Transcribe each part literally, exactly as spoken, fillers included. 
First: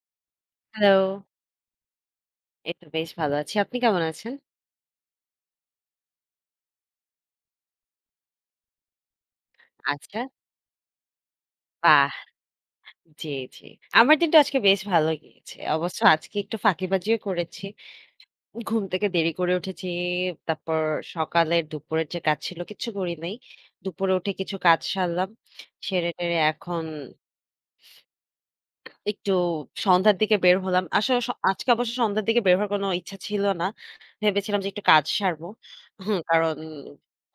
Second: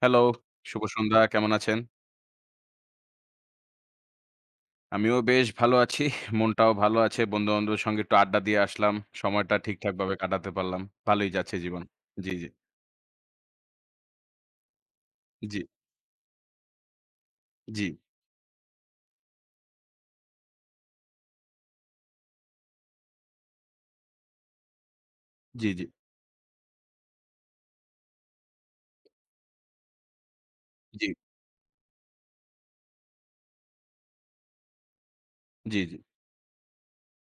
Hello, শুভ hello. সন্ধ্যা। কেমন আছেন? এই তো বেশ ভালো আছি। আপনি কেমন আছেন? আমিও বেশ ভালো আছি। মনটাও ভালো আছে। বন্ধু-বান্ধবের সঙ্গে একটু আড্ডা দিয়ে আসলাম। সময়টা ঠিকঠাকভাবে আচ্ছা। কাটাতে পারলাম। ভালোই যাচ্ছে জীবন। বাহ! জি, জি, জি, জি। আমার দিনটা আজকে বেশ ভালো গিয়েছে। জি, অবশ্য আজকে একটু ফাঁকিবাজিও করেছি। জি, ঘুম থেকে দেরি করে উঠেছি। তারপর সকালের দুপুরের যে কাজ ছিল কিচ্ছু করি নাই। দুপুরে উঠে কিছু কাজ সারলাম। জি, জি, সেরে-টেরে এখন একটু সন্ধ্যার দিকে বের হলাম। জি, আসলে স আজকে অবশ্য সন্ধ্যার দিকে বের হওয়ার কোনো ইচ্ছা ছিল না। ভেবেছিলাম যে একটু কাজ সারবো। জি, জি, হুম, কারণ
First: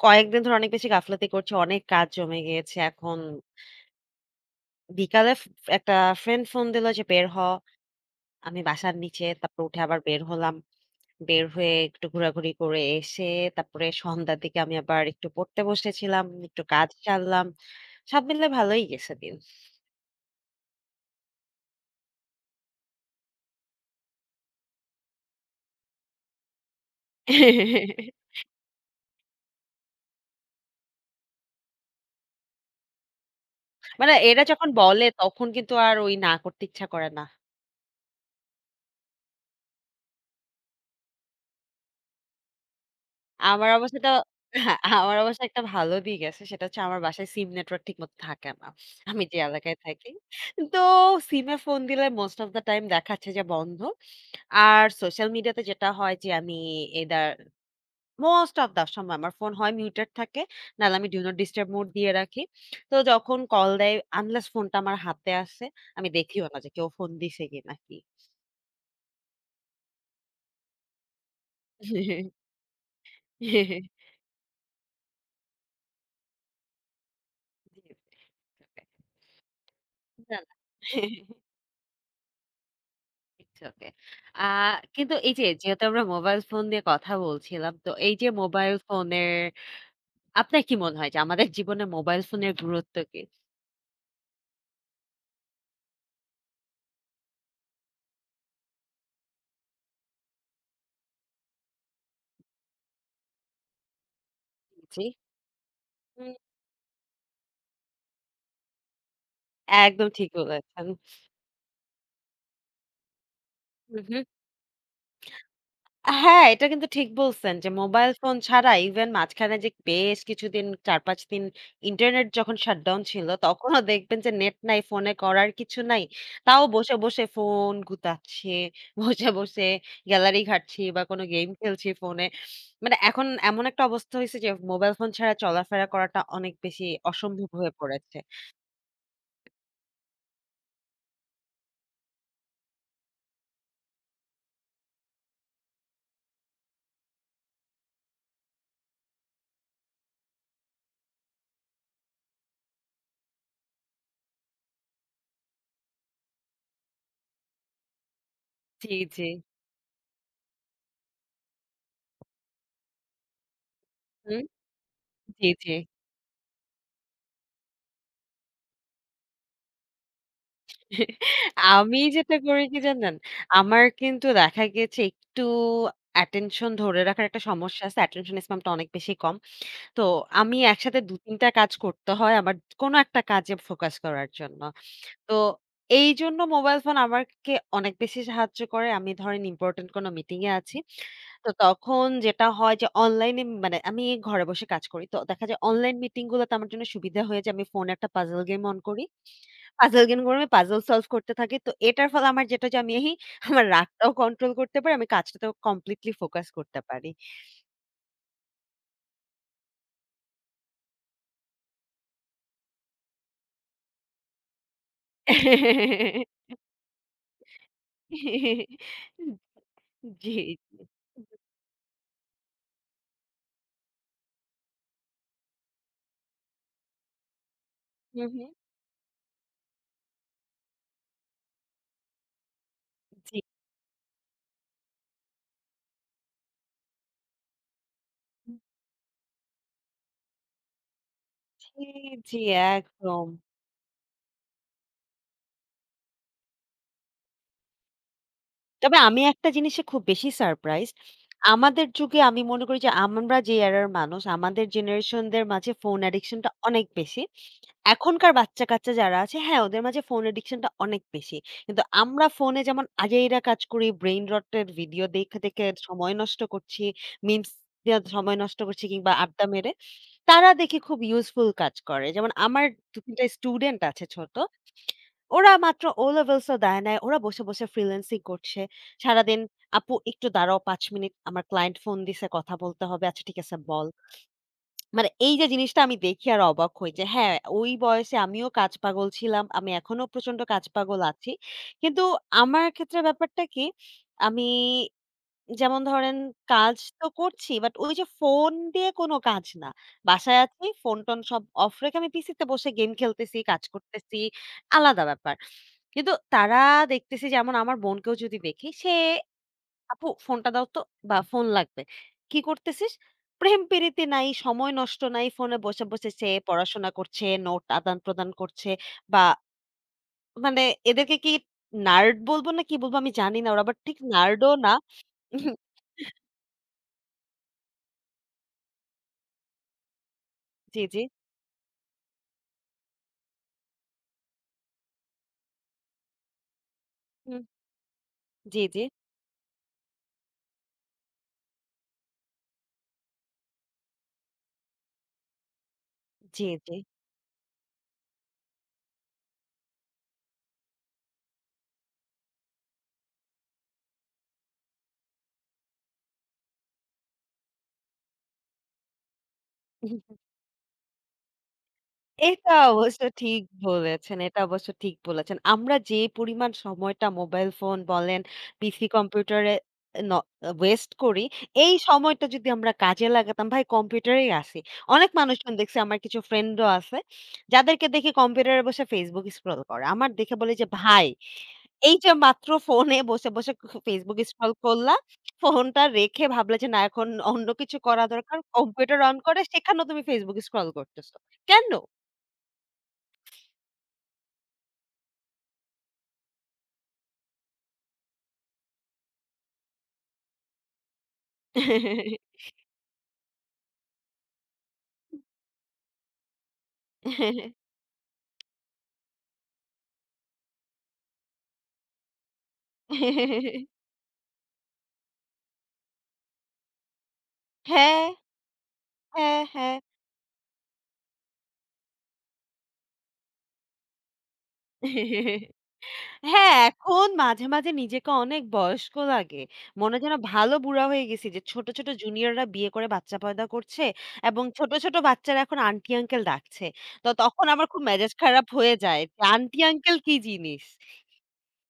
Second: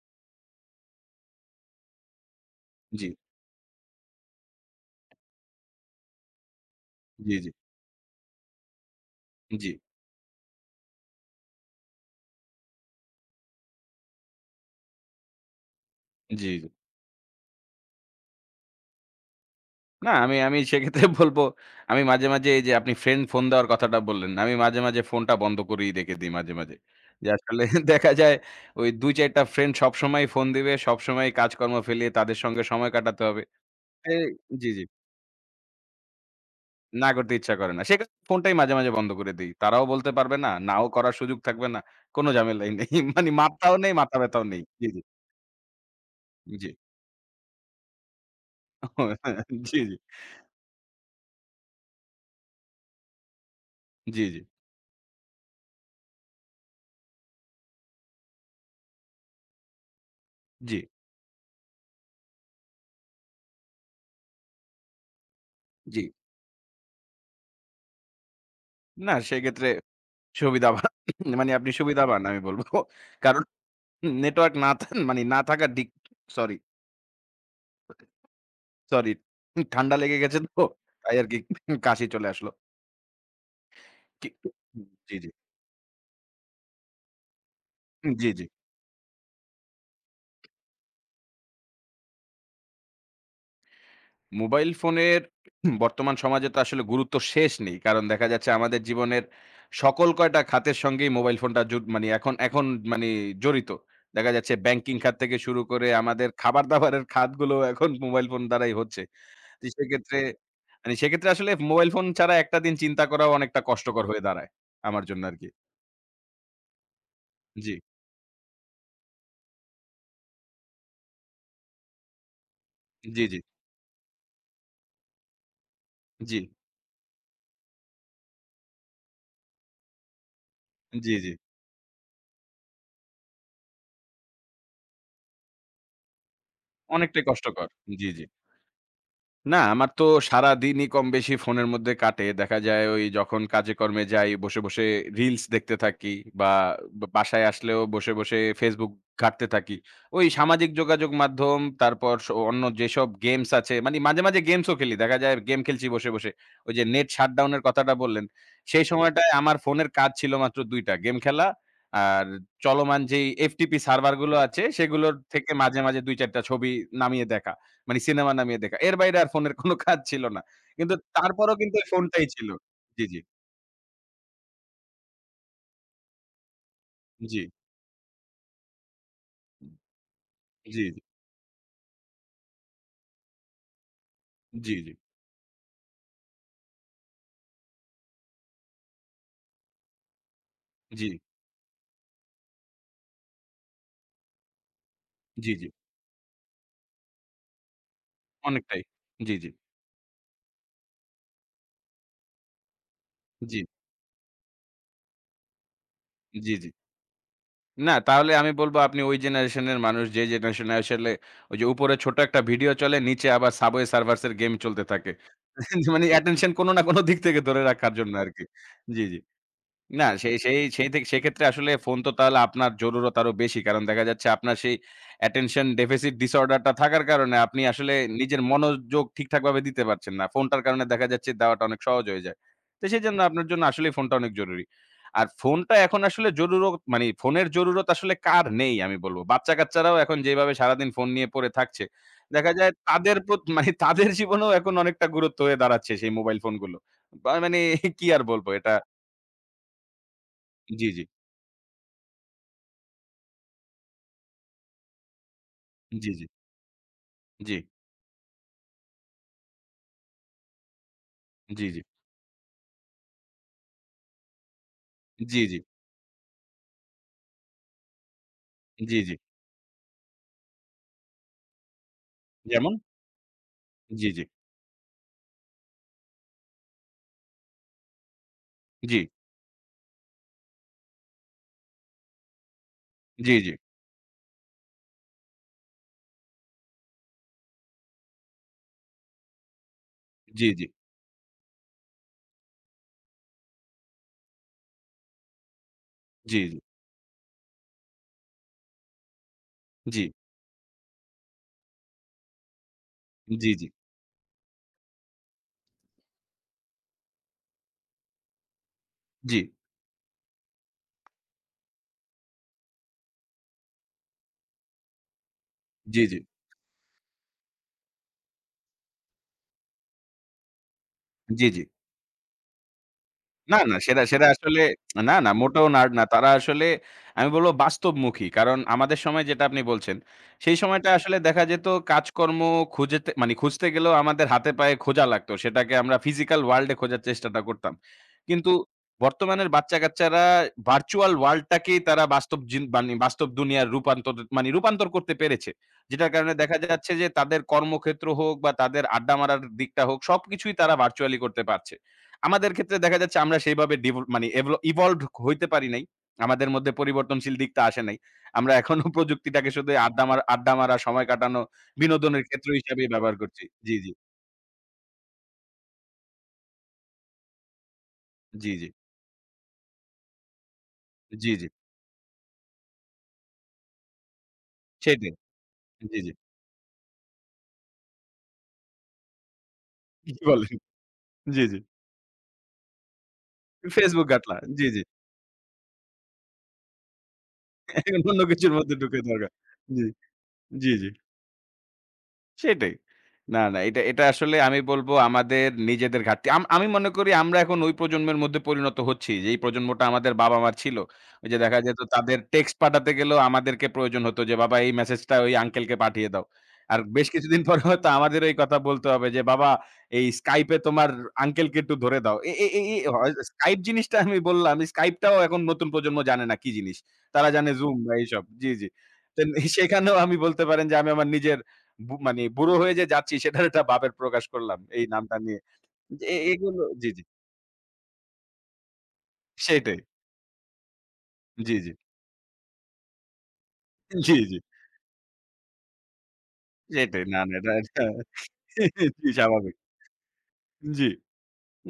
কয়েকদিন ধরে অনেক বেশি গাফলাতি করছি। অনেক কাজ জমে গিয়েছে। জি, এখন বিকালে ফ একটা ফ্রেন্ড ফোন দিল যে, "বের জি, হ।" জি, আমি বাসার নিচে, তারপর উঠে আবার বের হলাম। বের হয়ে একটু ঘোরাঘুরি করে এসে, তারপরে সন্ধ্যার দিকে আমি আবার একটু পড়তে বসেছিলাম, জি, একটু জি। কাজ সারলাম। সব মিলে ভালোই গেছে দিন। না আমি আমি সেক্ষেত্রে বলব, আমি মাঝে, মাঝে এই যে আপনি ফ্রেন্ড ফোন দেওয়ার কথাটা বললেন, আমি মাঝে, মাঝে ফোনটা বন্ধ করেই রেখে দিই মাঝে, মাঝে। যে আসলে দেখা যায় ওই দুই চার টা ফ্রেন্ড সবসময়ই ফোন দিবে, সবসময়ই কাজকর্ম ফেলিয়ে তাদের সঙ্গে সময় কাটাতে হবে। মানে এই এরা জি, যখন জি। বলে, তখন কিন্তু আর ওই না করতে ইচ্ছা না করে না। করতে ইচ্ছা করে না। সেক্ষেত্রে ফোনটাই মাঝে, মাঝে বন্ধ করে দেই। তারাও বলতে পারবে না, নাও করার সুযোগ থাকবে না। কোন ঝামেলাই নেই। মানে আমার মাথাও নেই, অবস্থাটা মাথা ব্যাথাও নেই। হ্যাঁ, জি, জি, আমার অবশ্য একটা ভালো দিক আছে। সেটা জি। হচ্ছে আমার বাসায় সিম নেটওয়ার্ক ঠিকমতো থাকে না। আমি যে জি, এলাকায় জি, থাকি। তো সিমে ফোন দিলে মোস্ট অফ দ্যা টাইম দেখাচ্ছে যে বন্ধ। জি, জি, আর সোশ্যাল মিডিয়াতে যেটা হয় যে আমি এদার মোস্ট অফ দা সময় আমার ফোন হয় মিউটেড থাকে। জি, নাহলে আমি ডু নট ডিস্টার্ব মোড দিয়ে রাখি। তো যখন কল দেয় আনলেস ফোনটা আমার হাতে আসে, জি। আমি দেখিও না যে কেউ ফোন দিছে কিনা কি। নাকি। না সেক্ষেত্রে সুবিধাবান মানে আপনি জি। সুবিধাবান আমি বলব। কারণ জি, জি। নেটওয়ার্ক না থা মানে না থাকার দিক সরি, সরি। ঠান্ডা লেগে গেছে না, না। তো। তাই আরকি কাশি চলে আসলো। It's okay. কি আ জি, কিন্তু জি, এই যে যেহেতু আমরা মোবাইল ফোন নিয়ে কথা বলছিলাম, তো এই যে জি, জি। মোবাইল ফোনের আপনার কি মনে হয় যে আমাদের জীবনে মোবাইল ফোনের গুরুত্ব কি? মোবাইল ফোনের বর্তমান সমাজে তো আসলে গুরুত্ব শেষ নেই। কারণ দেখা যাচ্ছে আমাদের জীবনের সকল কয়টা খাতের সঙ্গেই মোবাইল ফোনটা জু মানি এখন এখন মানি জড়িত। দেখা যাচ্ছে ব্যাংকিং জি। খাত থেকে শুরু করে আমাদের হুম। খাবার-দাবারের খাতগুলো এখন মোবাইল ফোন দ্বারাই হচ্ছে। তো একদম সেক্ষেত্রে ঠিক বলেছেন। মানে সেক্ষেত্রে আসলে মোবাইল ফোন ছাড়া একটা দিন চিন্তা করাও অনেকটা হুম, কষ্টকর হুম। হয়ে দাঁড়ায় আমার জন্য আরকি। হ্যাঁ, এটা কিন্তু ঠিক বলছেন যে জি, মোবাইল ফোন ছাড়া ইভেন মাঝখানে যে বেশ কিছুদিন চার-পাঁচ দিন ইন্টারনেট যখন শাটডাউন জি, ছিল, জি, তখনও দেখবেন যে নেট নাই, ফোনে করার কিছু নাই। জি, তাও বসে, বসে ফোন গুতাচ্ছে, বসে, বসে গ্যালারি ঘাঁটছি বা জি, কোনো জি। গেম খেলছি ফোনে। মানে এখন এমন একটা অবস্থা হইছে যে মোবাইল ফোন ছাড়া চলাফেরা করাটা অনেক বেশি অনেকটাই অসম্ভব কষ্টকর। হয়ে জি, পড়েছে। জি। না, আমার তো সারাদিনই কমবেশি ফোনের মধ্যে কাটে। দেখা যায় ওই যখন কাজে-কর্মে যাই, বসে, বসে রিলস দেখতে থাকি বা বা বাসায় আসলেও বসে, বসে Facebook ঘাঁটতে থাকি। ওই সামাজিক যোগাযোগ মাধ্যম, তারপর স অন্য যেসব গেমস আছে, মানে মাঝে, মাঝে গেমসও খেলি। দেখা যায় গেম খেলছি বসে, বসে। ওই যে নেট শাটডাউন এর কথাটা বললেন, সেই জি। জি, জি। সময়টায় আমার ফোনের কাজ ছিল মাত্র দুই টা। গেম খেলা আর চলমান যেই এফ টি পি সার্ভার গুলো হুম, আছে, সেগুলোর জি, থেকে জি। মাঝে, মাঝে দুই চার টা ছবি নামিয়ে দেখা। মানে সিনেমা নামিয়ে দেখা। এর বাইরে আর ফোনের কোনো কাজ ছিল না। কিন্তু তারপরেও কিন্তু ওই আমি ফোনটাই যেটা ছিল। করি কি জি, জানেন? জি, আমার কিন্তু দেখা গেছে একটু attention ধরে রাখার জি, একটা সমস্যা আছে। Attention span টা অনেক বেশি কম। তো আমি জি, একসাথে দুই-তিন টা কাজ করতে হয় আমার কোনো একটা কাজে ফোকাস করার জন্য। জি, জি, তো এইজন্য মোবাইল ফোন আমাকে অনেক বেশি সাহায্য করে। আমি ধরেন ইম্পোর্টেন্ট কোনো মিটিং এ আছি। জি, তো তখন যেটা হয় যে অনলাইনে মানে আমি ঘরে বসে কাজ করি। তো দেখা জি, যায় জি, অনলাইন মিটিং গুলোতে আমার জন্য সুবিধা হয়ে যায়। আমি ফোনে একটা পাজল গেম অন অনেকটাই। করি। জি, জি, পাজল গেমগুলোর আমি পাজল সলভ করতে থাকি। তো এটার ফলে আমার যেটা যে আমি জি, আমার রাগটাও কন্ট্রোল করতে পারি। আমি কাজটাতেও কমপ্লিটলি ফোকাস জি, জি। করতে পারি। না তাহলে আমি বলব আপনি ওই জেনারেশনের মানুষ যে জেনারেশনে আসলে ওই যে উপরে ছোট একটা ভিডিও চলে নিচে আবার Subway Surfers এর গেম চলতে থাকে। মানে অ্যাটেনশন কোনো না কোনো দিক থেকে ধরে রাখার জন্য আরকি। জি, জি। না, জি, সেই সেই জি। সেই থেকে সেক্ষেত্রে আসলে ফোন তো তাহলে আপনার জরুরত আরো বেশি। কারণ দেখা যাচ্ছে আপনার সেই attention deficit disorder টা থাকার কারণে আপনি আসলে হু, নিজের হু। মনোযোগ ঠিকঠাকভাবে দিতে পারছেন না। ফোনটার কারণে দেখা যাচ্ছে দেওয়াটা অনেক সহজ হয়ে যায়। তো সেজন্য জি, আপনার জন্য আসলেই ফোনটা অনেক জরুরি। আর ফোনটা এখন আসলে জরুরত মানে ফোনের জরুরত আসলে কার নেই আমি বলব। বাচ্চা-কাচ্চারাও এখন যেভাবে সারাদিন ফোন নিয়ে পড়ে জি, থাকছে, জি দেখা যায় তাদের একদম। প্রত মানে তাদের জীবনেও এখন অনেকটা গুরুত্ব হয়ে দাঁড়াচ্ছে সেই মোবাইল ফোনগুলো। বা মানে কি আর বলব এটা তবে আমি একটা জিনিসে খুব বেশি জি, সারপ্রাইজড। জি। আমাদের যুগে আমি মনে করি যে আমরা যে এরার মানুষ, আমাদের জেনারেশন দের মাঝে ফোন জি, জি, অ্যাডিকশন টা অনেক বেশি। জি, এখনকার বাচ্চা-কাচ্চা যারা আছে, হ্যাঁ, ওদের মাঝে ফোন অ্যাডিকশন টা অনেক বেশি। জি, জি, কিন্তু আমরা ফোনে যেমন আজাইরা কাজ করি, ব্রেইন রট এর ভিডিও দেখে, জি, জি, দেখে সময় নষ্ট করছি, মিমস দিয়ে সময় নষ্ট করছি জি, কিংবা জি, আড্ডা মেরে। তারা দেখি খুব ইউজফুল কাজ করে। যেমন আমার যেমন? দুই-তিন টা স্টুডেন্ট আছে জি, জি, ছোট। ওরা মাত্র ও লেভেলস ও দেয় নাই। ওরা বসে, বসে ফ্রিল্যান্সিং করছে। জি, সারাদিন "আপু একটু দাঁড়াও পাঁচ মিনিট আমার ক্লায়েন্ট ফোন দিছে কথা বলতে হবে। আচ্ছা জি, ঠিক জি, আছে বল।" মানে এই যে জিনিসটা আমি দেখি আর অবাক হই যে হ্যাঁ, ওই বয়সে আমিও কাজ পাগল ছিলাম। আমি এখনো প্রচন্ড জি, কাজ জি, পাগল আছি। কিন্তু আমার ক্ষেত্রে ব্যাপারটা কি আমি যেমন ধরেন জি, জি, কাজ তো করছি বাট ওই যে ফোন দিয়ে কোনো কাজ না। জি, বাসায় আছি, ফোন-টোন সব অফ রেখে আমি পিসিতে বসে গেম খেলতেছি, জি, কাজ জি, করতেছি। আলাদা ব্যাপার। কিন্তু তারা দেখতেছি যেমন আমার বোনকেও যদি দেখি, সে "আপু ফোনটা দাও তো" বা "ফোন লাগবে।" "কি করতেছিস?" প্রেম-প্রীতি নাই, সময় নষ্ট নাই। ফোনে বসে, জি, বসে জি, সে পড়াশোনা করছে, নোট আদান-প্রদান করছে বা মানে এদেরকে কি জি, জি। নার্ড বলব না কি বলব আমি জানি না। না, ওরা না আবার ঠিক সেটা, সেটা নার্ড ও আসলে না। না, না মোটেও নার্ড না। তারা আসলে আমি বলব বাস্তবমুখী। কারণ আমাদের সময় যেটা আপনি বলছেন, সেই জি, সময়টা জি। আসলে দেখা যেত কাজকর্ম খুঁজেতে মানে খুঁজতে গেলেও আমাদের হাতে পায়ে খোঁজা লাগতো। সেটাকে আমরা ফিজিক্যাল ওয়ার্লড এ খোঁজার চেষ্টাটা হুম। করতাম। কিন্তু জি, জি, বর্তমানের বাচ্চা-কাচ্চারা ভার্চুয়াল ওয়ার্লড টাকেই তারা বাস্তব জিন মানে বাস্তব দুনিয়ার রূপান্তর মানে রূপান্তর করতে পেরেছে। যেটার কারণে জি, দেখা জি। যাচ্ছে যে তাদের কর্মক্ষেত্র হোক বা তাদের আড্ডা মারার দিকটা হোক সবকিছুই তারা ভার্চুয়ালি করতে পারছে। আমাদের ক্ষেত্রে দেখা যাচ্ছে আমরা সেইভাবে ডিভল মানে এভল ইভলভড হইতে পারি নাই। আমাদের মধ্যে পরিবর্তনশীল দিকটা আসে নাই। আমরা এখনো প্রযুক্তিটাকে শুধু আড্ডা মারা আড্ডা মারা, সময় কাটানো, বিনোদনের ক্ষেত্র এটা হিসেবেই অবশ্য ব্যবহার ঠিক করছি। জি, জি, বলেছেন, এটা অবশ্য ঠিক বলেছেন। আমরা যে পরিমাণ সময়টা মোবাইল ফোন বলেন, জি, জি, পিসি কম্পিউটারে ন ওয়েস্ট করি, জি, জি, এই সময়টা যদি আমরা কাজে লাগাতাম, ভাই কম্পিউটারেই আসি। অনেক সেটাই। মানুষজন দেখছি জি, আমার জি। কিছু ফ্রেন্ডও আছে, যাদেরকে দেখি কম্পিউটারে বসে Facebook স্ক্রল করে। আমার কি দেখে বলেন? বলি যে, "ভাই" জি, জি। এই যে মাত্র ফোনে বসে, বসে Facebook Facebook ঘাঁটলা। স্ক্রল জি, জি। করলা। ফোনটা রেখে ভাবলা যে, "না এখন অন্য কিছু এখন করা অন্য দরকার।" কিছুর মধ্যে ঢুকে কম্পিউটার অন দরকার। করে জি, সেখানেও তুমি Facebook স্ক্রল জি, জি। করতেছো। কেন? সেটাই। না, না এটা এটা আসলে আমি বলব আমাদের নিজেদের ঘাটতি। আম আমি মনে করি আমরা এখন ওই প্রজন্মের মধ্যে পরিণত হচ্ছি। যেই প্রজন্মটা আমাদের বাবা-মার ছিল। ওই যে দেখা যেত তাদের টেক্সট পাঠাতে গেলেও আমাদেরকে প্রয়োজন হতো যে, "বাবা এই মেসেজটা ওই আঙ্কেলকে পাঠিয়ে দাও।" আর বেশ কিছুদিন পরে হয়তো আমাদেরও এই কথা বলতে হবে যে, "বাবা এই Skype এ তোমার আঙ্কেলকে একটু ধরে দাও।" এ এ এই হয় Skype জিনিসটা আমি বললাম, Skype টাও এখন নতুন প্রজন্ম জানে না কি জিনিস। তারা জানে Zoom বা হ্যাঁ, এইসব। জি, জি। তেন হ্যাঁ, সেখানেও আমি বলতে পারেন যে আমি আমার নিজের বু মানে বুড়ো হয়ে যে যাচ্ছি সেটার একটা ভাবের প্রকাশ করলাম। এই নামটা হ্যাঁ। নিয়ে। যে এ হ্যাঁ, এগুলো জি, জি। এখন মাঝে, মাঝে নিজেকে অনেক বয়স্ক লাগে। সেটাই। মনে হয় যেন ভালো বুড়া হয়ে গেছি যে জি, ছোট, জি। ছোট জুনিয়ররা বিয়ে করে বাচ্চা পয়দা করছে জি, জি। এবং ছোট, ছোট বাচ্চারা এখন আন্টি আঙ্কেল ডাকছে। সেটাই। তো না, না তখন এটা আমার খুব একটা মেজাজ খারাপ হয়ে যায় জি, যে স্বাভাবিক। আন্টি আঙ্কেল কি জিনিস? জি।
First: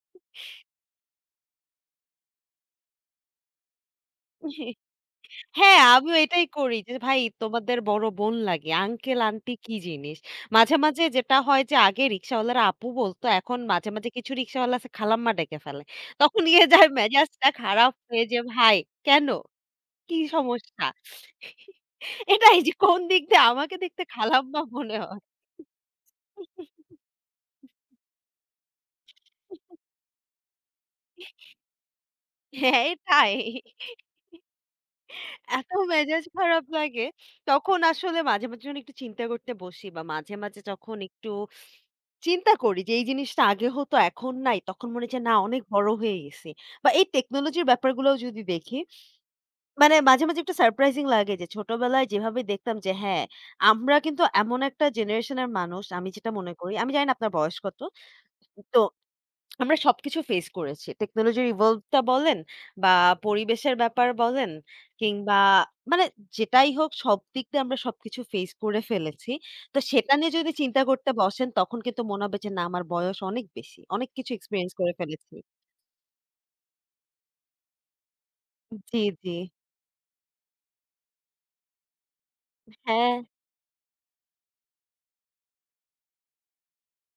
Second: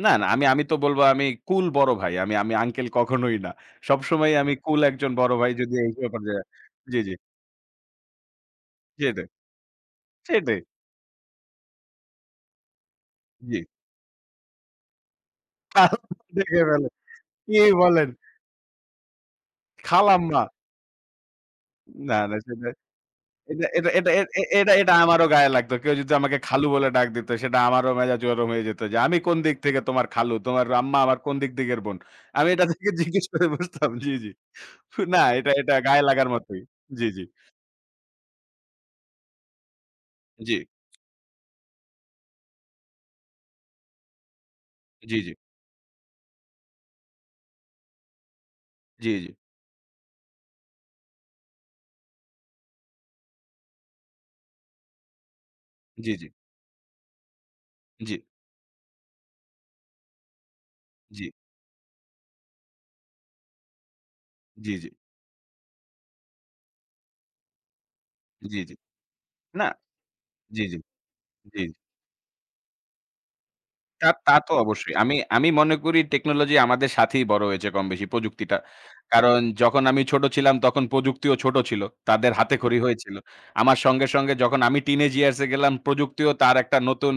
না, না আমি আমি তো বলব আমি কুল বড় ভাই। আমি আমি আঙ্কেল কখনোই না। সবসময় আমি কুল একজন বড় ভাই যদি হ্যাঁ, এই আমিও ব্যাপার যে এটাই করি যে জি, জি। ভাই তোমাদের বড় বোন লাগে। আঙ্কেল সেটাই, আন্টি কি জিনিস? সেটাই। মাঝে, মাঝে যেটা হয় যে আগে রিক্শাওয়ালারা আপু বলতো জি। এখন মাঝে, মাঝে কিছু রিক্শাওয়ালা আছে খালাম্মা ডেকে ফেলে। তখন দেখে গিয়ে যায় ফেলে। মেজাজটা কি খারাপ বলেন? হয়ে যে ভাই কেন? কি খালাম্মা। সমস্যা? না, না এটাই সেটা যে কোন দিক দিয়ে এটা আমাকে এটা দেখতে এটা এ এ খালাম্মা এটা এটা মনে হয়। আমারও গায়ে লাগতো। কেউ যদি আমাকে খালু বলে ডাক দিত, সেটা আমারও মেজাজ গরম হয়ে যেত যে, "আমি কোন দিক থেকে তোমার খালু? তোমার আম্মা আমার কোন দিক দিকের বোন?" আমি এটা হ্যাঁ, থেকে জিজ্ঞেস এটাই। করে বুঝতাম। জি, জি। না, এটা এত এটা গায়ে মেজাজ লাগার মতোই। খারাপ লাগে। জি, জি। তখন আসলে মাঝে, মাঝে যখন একটু চিন্তা করতে বসি বা মাঝে, জি, মাঝে যখন একটু চিন্তা করি যে এই জিনিসটা আগে হতো এখন নাই, তখন মনে হয় জি, যে জি, না অনেক বড় হয়ে গেছি। বা এই টেকনোলজির ব্যাপারগুলোও যদি দেখি, জি, জি, মানে মাঝে, মাঝে একটু সারপ্রাইজিং লাগে যে ছোটবেলায় যেভাবে দেখতাম যে হ্যাঁ, আমরা কিন্তু এমন একটা জেনারেশনের মানুষ আমি জি, জি, যেটা মনে করি, আমি জানি না আপনার বয়স কত? জি, জি, তো আমরা সবকিছু ফেস করেছি। টেকনোলজির evolve টা বলেন বা পরিবেশের ব্যাপার বলেন জি, জি, কিংবা মানে যেটাই হোক সবদিক দিয়ে আমরা সবকিছু ফেস জি, জি করে ফেলেছি। না, তো সেটা নিয়ে যদি জি, জি, চিন্তা করতে বসেন জি। তখন কিন্তু মনে হবে যে না আমার বয়স অনেক বেশি। তা অনেক কিছু তা তো এক্সপেরিয়েন্স করে অবশ্যই। আমি ফেলেছি। আমি মনে করি টেকনোলজি আমাদের সাথেই বড় হয়েছে কমবেশি প্রযুক্তিটা। জি, জি। কারণ যখন আমি ছোট ছিলাম তখন প্রযুক্তিও ছোট ছিল। তাদের হাতেখড়ি হ্যাঁ, হয়েছিল। আমার সঙ্গে, সঙ্গে যখন আমি টিনেজ ইয়ার্স এ গেলাম প্রযুক্তিও তার একটা নতুন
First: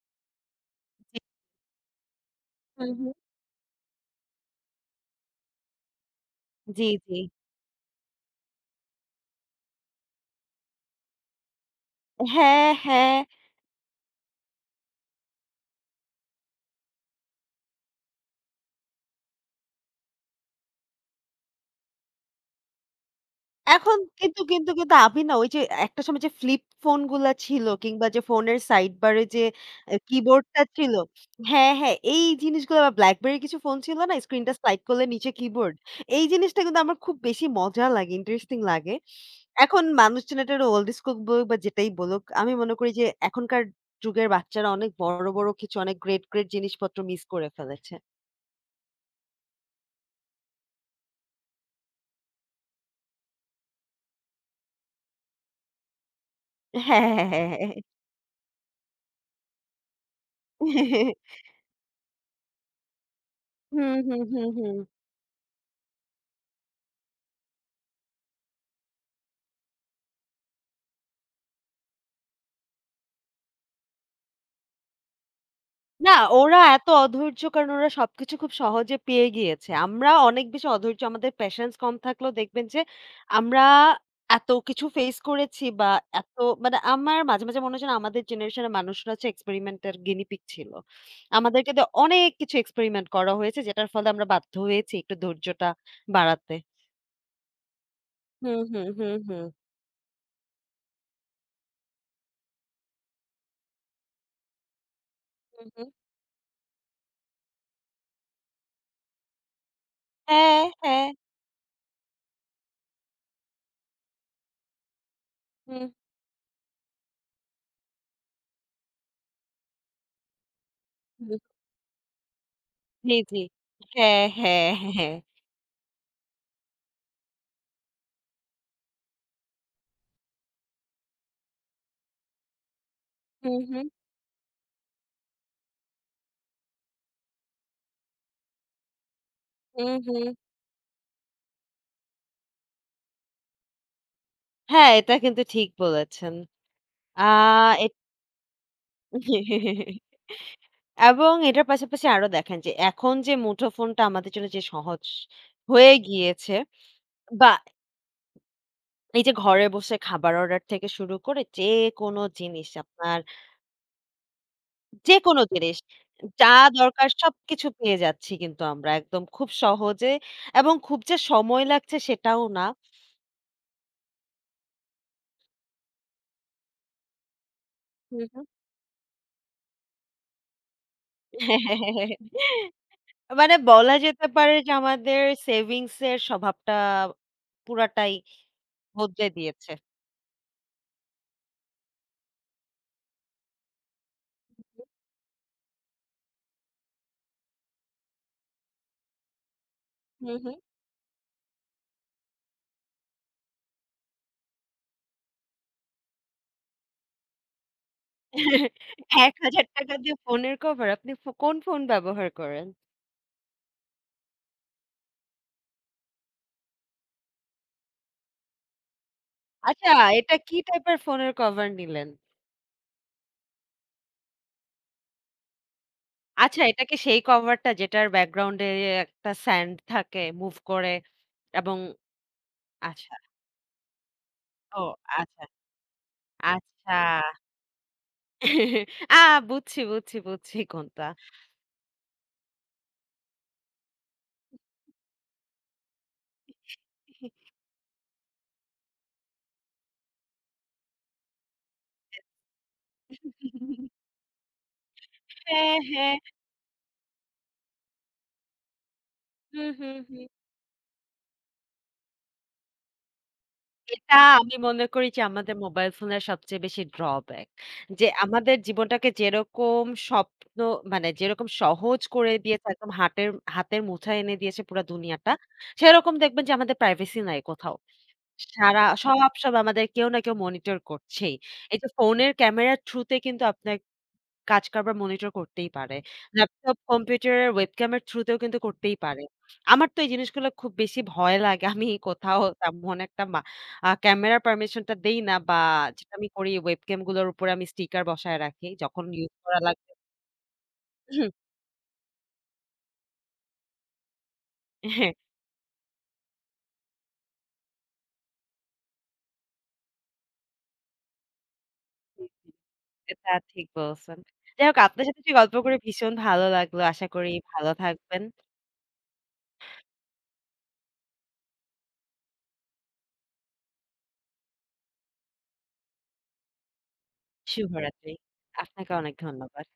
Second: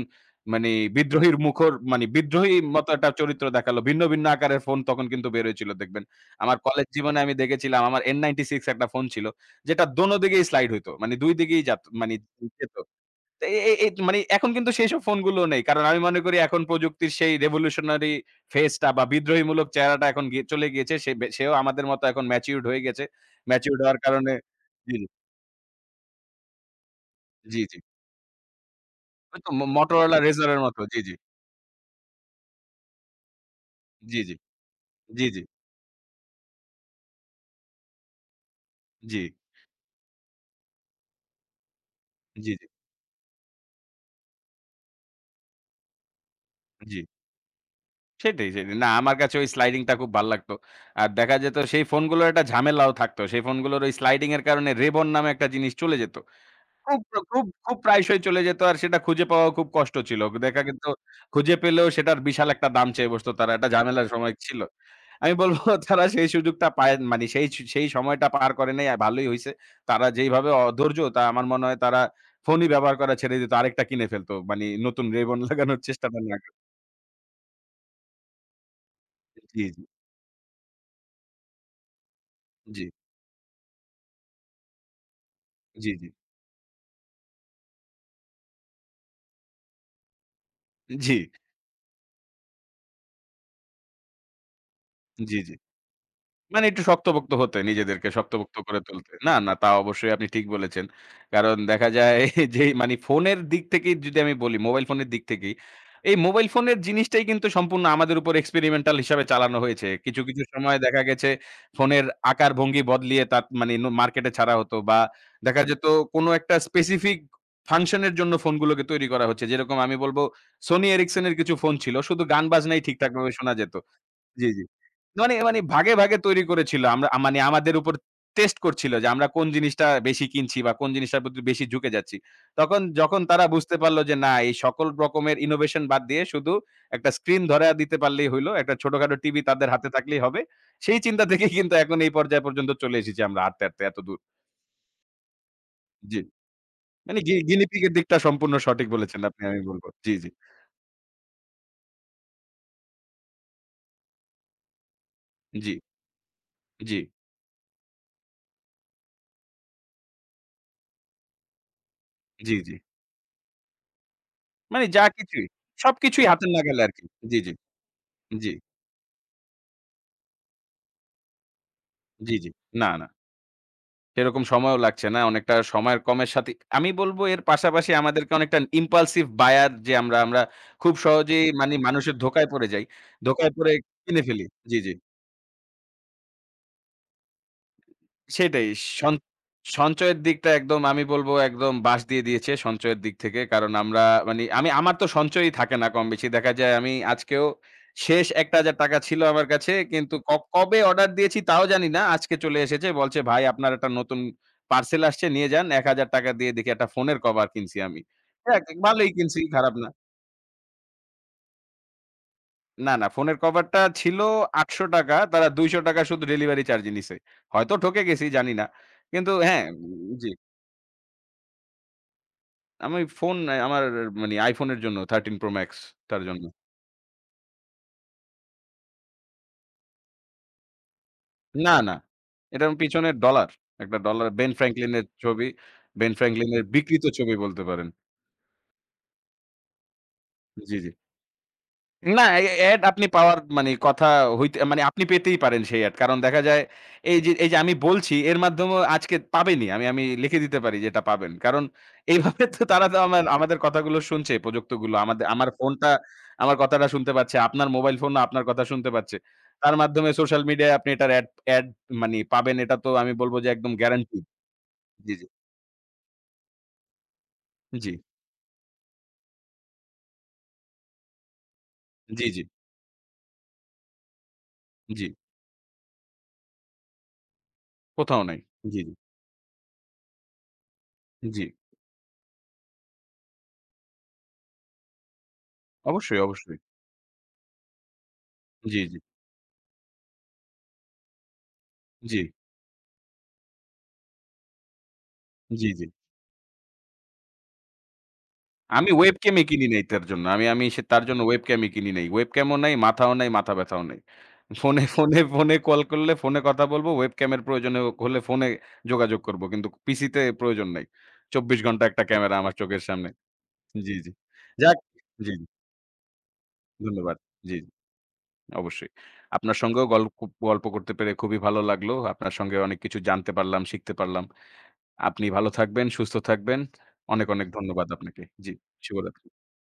মানে জি। বিদ্রোহীর মুখর মানে বিদ্রোহীর মতো হুম, একটা হুম। চরিত্র দেখালো। ভিন্ন, ভিন্ন আকারের ফোন তখন কিন্তু বের হয়েছিল দেখবেন। আমার কলেজ জি, জি। জীবনে আমি দেখেছিলাম আমার এন নাইন্টি সিক্স একটা ফোন ছিল। যেটা দোনো দিকেই স্লাইড হইতো। মানে দুই দিকেই যাত মানে হ্যাঁ, যেত। হ্যাঁ। তো এ এ এ মানে এখন কিন্তু সেইসব ফোনগুলো নেই। কারণ আমি মনে করি এখন প্রযুক্তির সেই revolutionary phase টা বা বিদ্রোহীমূলক চেহারাটা এখন গিয়ে চলে গিয়েছে। সে বে সেও আমাদের মতো এখন ম্যাচিউরড হয়ে গেছে। ম্যাচিউরড হওয়ার এখন কারণে কিন্তু কিন্তু কিন্তু জি, আমি না ওই যে একটা সময় যে ফ্লিপ ফোন গুলা জি, ছিল জি। কিংবা যে ফোনের সাইড বারে ওই যে তো ম আ Motorola Razor এর কিবোর্ডটা মতো। ছিল জি, জি, হ্যাঁ, হ্যাঁ, এই জিনিসগুলো বা BlackBerry কিছু ফোন ছিল না? জি, স্ক্রিনটা স্লাইড করলে জি, নিচে জি, কিবোর্ড। এই জিনিসটা কিন্তু আমার খুব বেশি মজা লাগে, ইন্টারেস্টিং লাগে। জি, জি, এখন মানুষজন এটার ওল্ড স্কুল বলুক বা যেটাই বলুক, আমি জি, জি, মনে করি যে এখনকার যুগের বাচ্চারা অনেক বড়, বড় কিছু অনেক গ্রেট, গ্রেট জিনিসপত্র জি। মিস করে ফেলেছে। সেটাই, সেটাই। না আমার কাছে ওই স্লাইডিং টা খুব ভাল লাগতো। আর দেখা যেত সেই ফোনগুলোর একটা ঝামেলাও থাকতো। সেই ফোনগুলোর ওই স্লাইডিং এর কারণে রেবন নামে একটা জিনিস চলে যেত। খুব, হ্যাঁ, হ্যাঁ, খুব, হ্যাঁ, খুব হ্যাঁ। প্রায়শই চলে যেত আর সেটা খুঁজে পাওয়া খুব কষ্ট ছিল। দেখা গেত হ্যাঁ। খুঁজে পেলেও সেটার বিশাল একটা দাম চেয়ে বসত তারা। একটা হুম, ঝামেলার হুম, সময় হুম, ছিল। হুম। আমি বলব তারা সেই সুযোগটা পায় মানে সেই সু সেই সময়টা পার করে নাই আ ভালোই হইছে। তারা যেইভাবে অধৈর্য তা আমার মনে হয় তারা ফোনই ব্যবহার করা ছেড়ে দিত। আরেকটা কিনে ফেলত। মানে নতুন রিবন লাগানোর না, চেষ্টাটা না করে। ওরা এত অধৈর্য কারণ ওরা সবকিছু খুব সহজে পেয়ে জি, গিয়েছে। জি, আমরা অনেক বেশি অধৈর্য, আমাদের প্যাশন্স কম থাকলেও দেখবেন যে জি, আমরা এত কিছু ফেস করেছি জি, বা জি, এত মানে আমার মাঝে, মাঝে মনে হচ্ছে না আমাদের জেনারেশনের মানুষরা হচ্ছে এক্সপেরিমেন্টের গিনি পিগ ছিল। জি, আমাদেরকে দিয়ে অনেক কিছু এক্সপেরিমেন্ট করা হয়েছে যেটার ফলে আমরা বাধ্য হয়েছি একটু জি, জি। ধৈর্যটা বাড়াতে। মানে একটু শক্তপোক্ত হতে, নিজেদেরকে শক্তপোক্ত হুম, করে হুম, তুলতে। হুম, না, হুম। না তা অবশ্যই আপনি ঠিক বলেছেন। কারণ দেখা যায় যেই মানে ফোনের দিক থেকেই যদি আমি বলি, মোবাইল ফোনের দিক থেকেই, হুম, হুম। এই মোবাইল ফোনের জিনিসটাই কিন্তু সম্পূর্ণ আমাদের উপর এক্সপেরিমেন্টাল হিসাবে চালানো হয়েছে। কিছু, কিছু হ্যাঁ, সময় হ্যাঁ। দেখা গেছে ফোনের আকার ভঙ্গি বদলিয়ে তাত মানে ন মার্কেটে ছাড়া হতো বা দেখা যেত হুম, কোনো একটা স্পেসিফিক ফাংশনের জন্য ফোনগুলোকে তৈরি করা হচ্ছে। যেরকম আমি বলব Sony Ericsson হুম। এর কিছু ফোন ছিল। শুধু গান বাজনাই জি, ঠিকঠাকভাবে জি। শোনা যেত। হ্যাঁ, জি, জি। হ্যাঁ, হ্যাঁ। মানে মানে ভাগে, ভাগে তৈরি করেছিল। আমরা আ মানে আমাদের উপর টেস্ট করছিল যে আমরা কোন জিনিসটা বেশি কিনছি বা কোন জিনিসটার প্রতি বেশি ঝুঁকে যাচ্ছি। তখন যখন তারা হুম, বুঝতে হুম, পারল যে না এই সকল রকমের ইনোভেশন বাদ দিয়ে শুধু একটা স্ক্রিন ধরায়া দিতে পারলেই হইল। একটা ছোটখাটো টিভি তাদের হাতে হুম, থাকলেই হুম। হবে। সেই চিন্তা থেকেই কিন্তু এখন এই পর্যায় পর্যন্ত চলে এসেছি আমরা হাঁটতে, হাঁটতে এতদূর। হ্যাঁ, এটা কিন্তু ঠিক জি। বলেছেন। মানে আ গি গিনিপিগ এর এট দিকটা সম্পূর্ণ সঠিক বলেছেন আপনি আমি বলব। জি, জি। এবং এটার পাশাপাশি আরো দেখেন যে এখন যে মুঠোফোনটা আমাদের জন্য যে সহজ জি, হয়ে গিয়েছে জি, বা এই যে ঘরে বসে খাবার অর্ডার থেকে শুরু করে যেকোনো জি, জিনিস জি। আপনার মানে যা যেকোনো কিছুই জিনিস সবকিছুই হাতের যা নাগালে আরকি। দরকার জি, জি, সবকিছু পেয়ে যাচ্ছি জি। কিন্তু আমরা একদম খুব সহজে এবং খুব যে সময় লাগছে জি, সেটাও জি। না। না, না। সেরকম সময়ও লাগছে না। অনেকটা সময়ের কমের সাথে আমি বলব এর পাশাপাশি হু, আমাদেরকে হু। অনেকটা impulsive buyer যে আমরা, আমরা খুব সহজেই মানি মানুষের ধোকায় পড়ে যাই। ধোকায় মানে পড়ে বলা কিনে যেতে ফেলি। পারে যে জি, জি। আমাদের সেভিংস এর স্বভাবটা পুরাটাই সেটাই। সন বদলে দিয়েছে। সঞ্চয়ের দিকটা একদম আমি বলব একদম বাদ দিয়ে দিয়েছে সঞ্চয়ের দিক থেকে। কারণ আমরা মানি আমি আমার তো সঞ্চয়ই থাকে না কম বেশি। দেখা যায় আমি আজকেও শেষ ৳এক হাজার টাকা ছিল আমার কাছে। কিন্তু ক হুম, হুম। কবে অর্ডার দিয়েছি তাও জানি না। আজকে চলে এসেছে। বলছে, "ভাই আপনার একটা নতুন পার্সেল আসছে নিয়ে যান।" ৳এক হাজার টাকা দিয়ে দেখি একটা ফোনের কভার কিনছি আমি। যাক ভালোই কিনছি, খারাপ না। ৳এক হাজার দিয়ে ফোনের কভার? আপনি ফো কোন ফোন ব্যবহার করেন? না, না ফোনের কভারটা ছিল ৳আটশো টাকা তারা ৳দুইশো টাকা শুধু ডেলিভারি চার্জ নিছে। হয়তো ঠকে গেছি জানি না। কিন্তু হ্যাঁ, আচ্ছা, উম, জি। এটা কি টাইপের ফোনের কভার নিলেন? আমি ফোন আমার মানে iPhone এর জন্য থার্টিন Pro Max তার জন্য। আচ্ছা, এটা কি সেই কভারটা যেটার ব্যাকগ্রাউন্ড এ একটা স্যান্ড থাকে মুভ করে না, এবং না। এটার পিছনে আচ্ছা, ডলার। একটা ডলার Ben ও Franklin এর আচ্ছা, ছবি। Ben Franklin এর আচ্ছা। বিকৃত ছবি বলতে পারেন। আ বুঝছি, বুঝছি, বুঝছি জি, জি। কোনটা। না, এ এড আপনি পাওয়ার মানে কথা হইতে মানে আপনি পেতেই পারেন সেই এড। কারণ দেখা যায় এই যে এই যে আমি বলছি এর মাধ্যমেও আজকে পাবেনই। আমি আমি লিখে দিতে পারি যে এটা পাবেন। কারণ এইভাবে তো তারা তো আমার আমাদের কথাগুলো শুনছে প্রযুক্তগুলো। আমাদের আমার হ্যাঁ, ফোনটা হ্যাঁ। আমার কথাটা শুনতে পাচ্ছে। আপনার মোবাইল ফোনও আপনার কথা শুনতে পাচ্ছে। হুম, তার হুম, মাধ্যমে হুম। সোশ্যাল মিডিয়ায় আপনি এটার এড এড মানে পাবেন এটা তো আমি বলব যে একদম এটা গ্যারান্টি। আমি মনে করি জি, যে জি, আমাদের মোবাইল ফোনের সবচেয়ে বেশি ড্রব্যাক। জি, যে আমাদের জীবনটাকে যেরকম স্বপ্ন মানে যেরকম সহজ জি, করে জি, দিয়েছে একদম হাটের হাতের মুঠায় এনে দিয়েছে পুরা জি। দুনিয়াটা, সেরকম দেখবেন যে আমাদের প্রাইভেসি নাই কোথাও। কোথাও নাই। জি, সারা সব সময় আমাদের কেউ না কেউ মনিটর জি, করছেই। জি। এই যে ফোনের ক্যামেরার থ্রুতে কিন্তু আপনার কাজকারবার মনিটর করতেই পারে। অবশ্যই, অবশ্যই। ল্যাপটপ, কম্পিউটারের webcam এর থ্রু তেও কিন্তু জি, করতেই জি, পারে। আমার তো এই জিনিসগুলো খুব বেশি ভয় লাগে। আমি জি, কোথাও তেমন একটা মা আ ক্যামেরার পারমিশন টা দেই না বা জি, জি। যেটা আমি করি webcam গুলোর উপরে আমি স্টিকার বসায় রাখি। আমি যখন ইউজ webcam ই করা কিনি নাই লাগবে তার জন্য। আমি আমি সে তার জন্য হুম, webcam ই কিনি নাই। webcam ও নাই, মাথাও নাই, মাথা ব্যাথাও নাই। ফোনে হ্যাঁ, ফোনে ফোনে কল করলে ফোনে কথা বলব, webcam এর প্রয়োজনে হলে ফোনে যোগাযোগ করব। কিন্তু পিসিতে প্রয়োজন নাই। চব্বিশ ঘন্টা একটা জি, ক্যামেরা জি। আমার চোখের সামনে। এটা ঠিক জি, জি। বলছেন। যাই যাক হোক আপনার সাথে জি, জি। গল্প করে ভীষণ ভালো লাগলো। আশা ধন্যবাদ। করি জি, জি। ভালো থাকবেন। অবশ্যই। আপনার সঙ্গেও গল্প গল্প করতে পেরে খুবই ভালো লাগলো। আপনার সঙ্গে অনেক কিছু জানতে পারলাম, শিখতে পারলাম। আপনি ভালো থাকবেন, সুস্থ থাকবেন। অনেক, অনেক ধন্যবাদ শুভরাত্রি। আপনাকে। জি, আপনাকে অনেক শুভরাত্রি। ধন্যবাদ।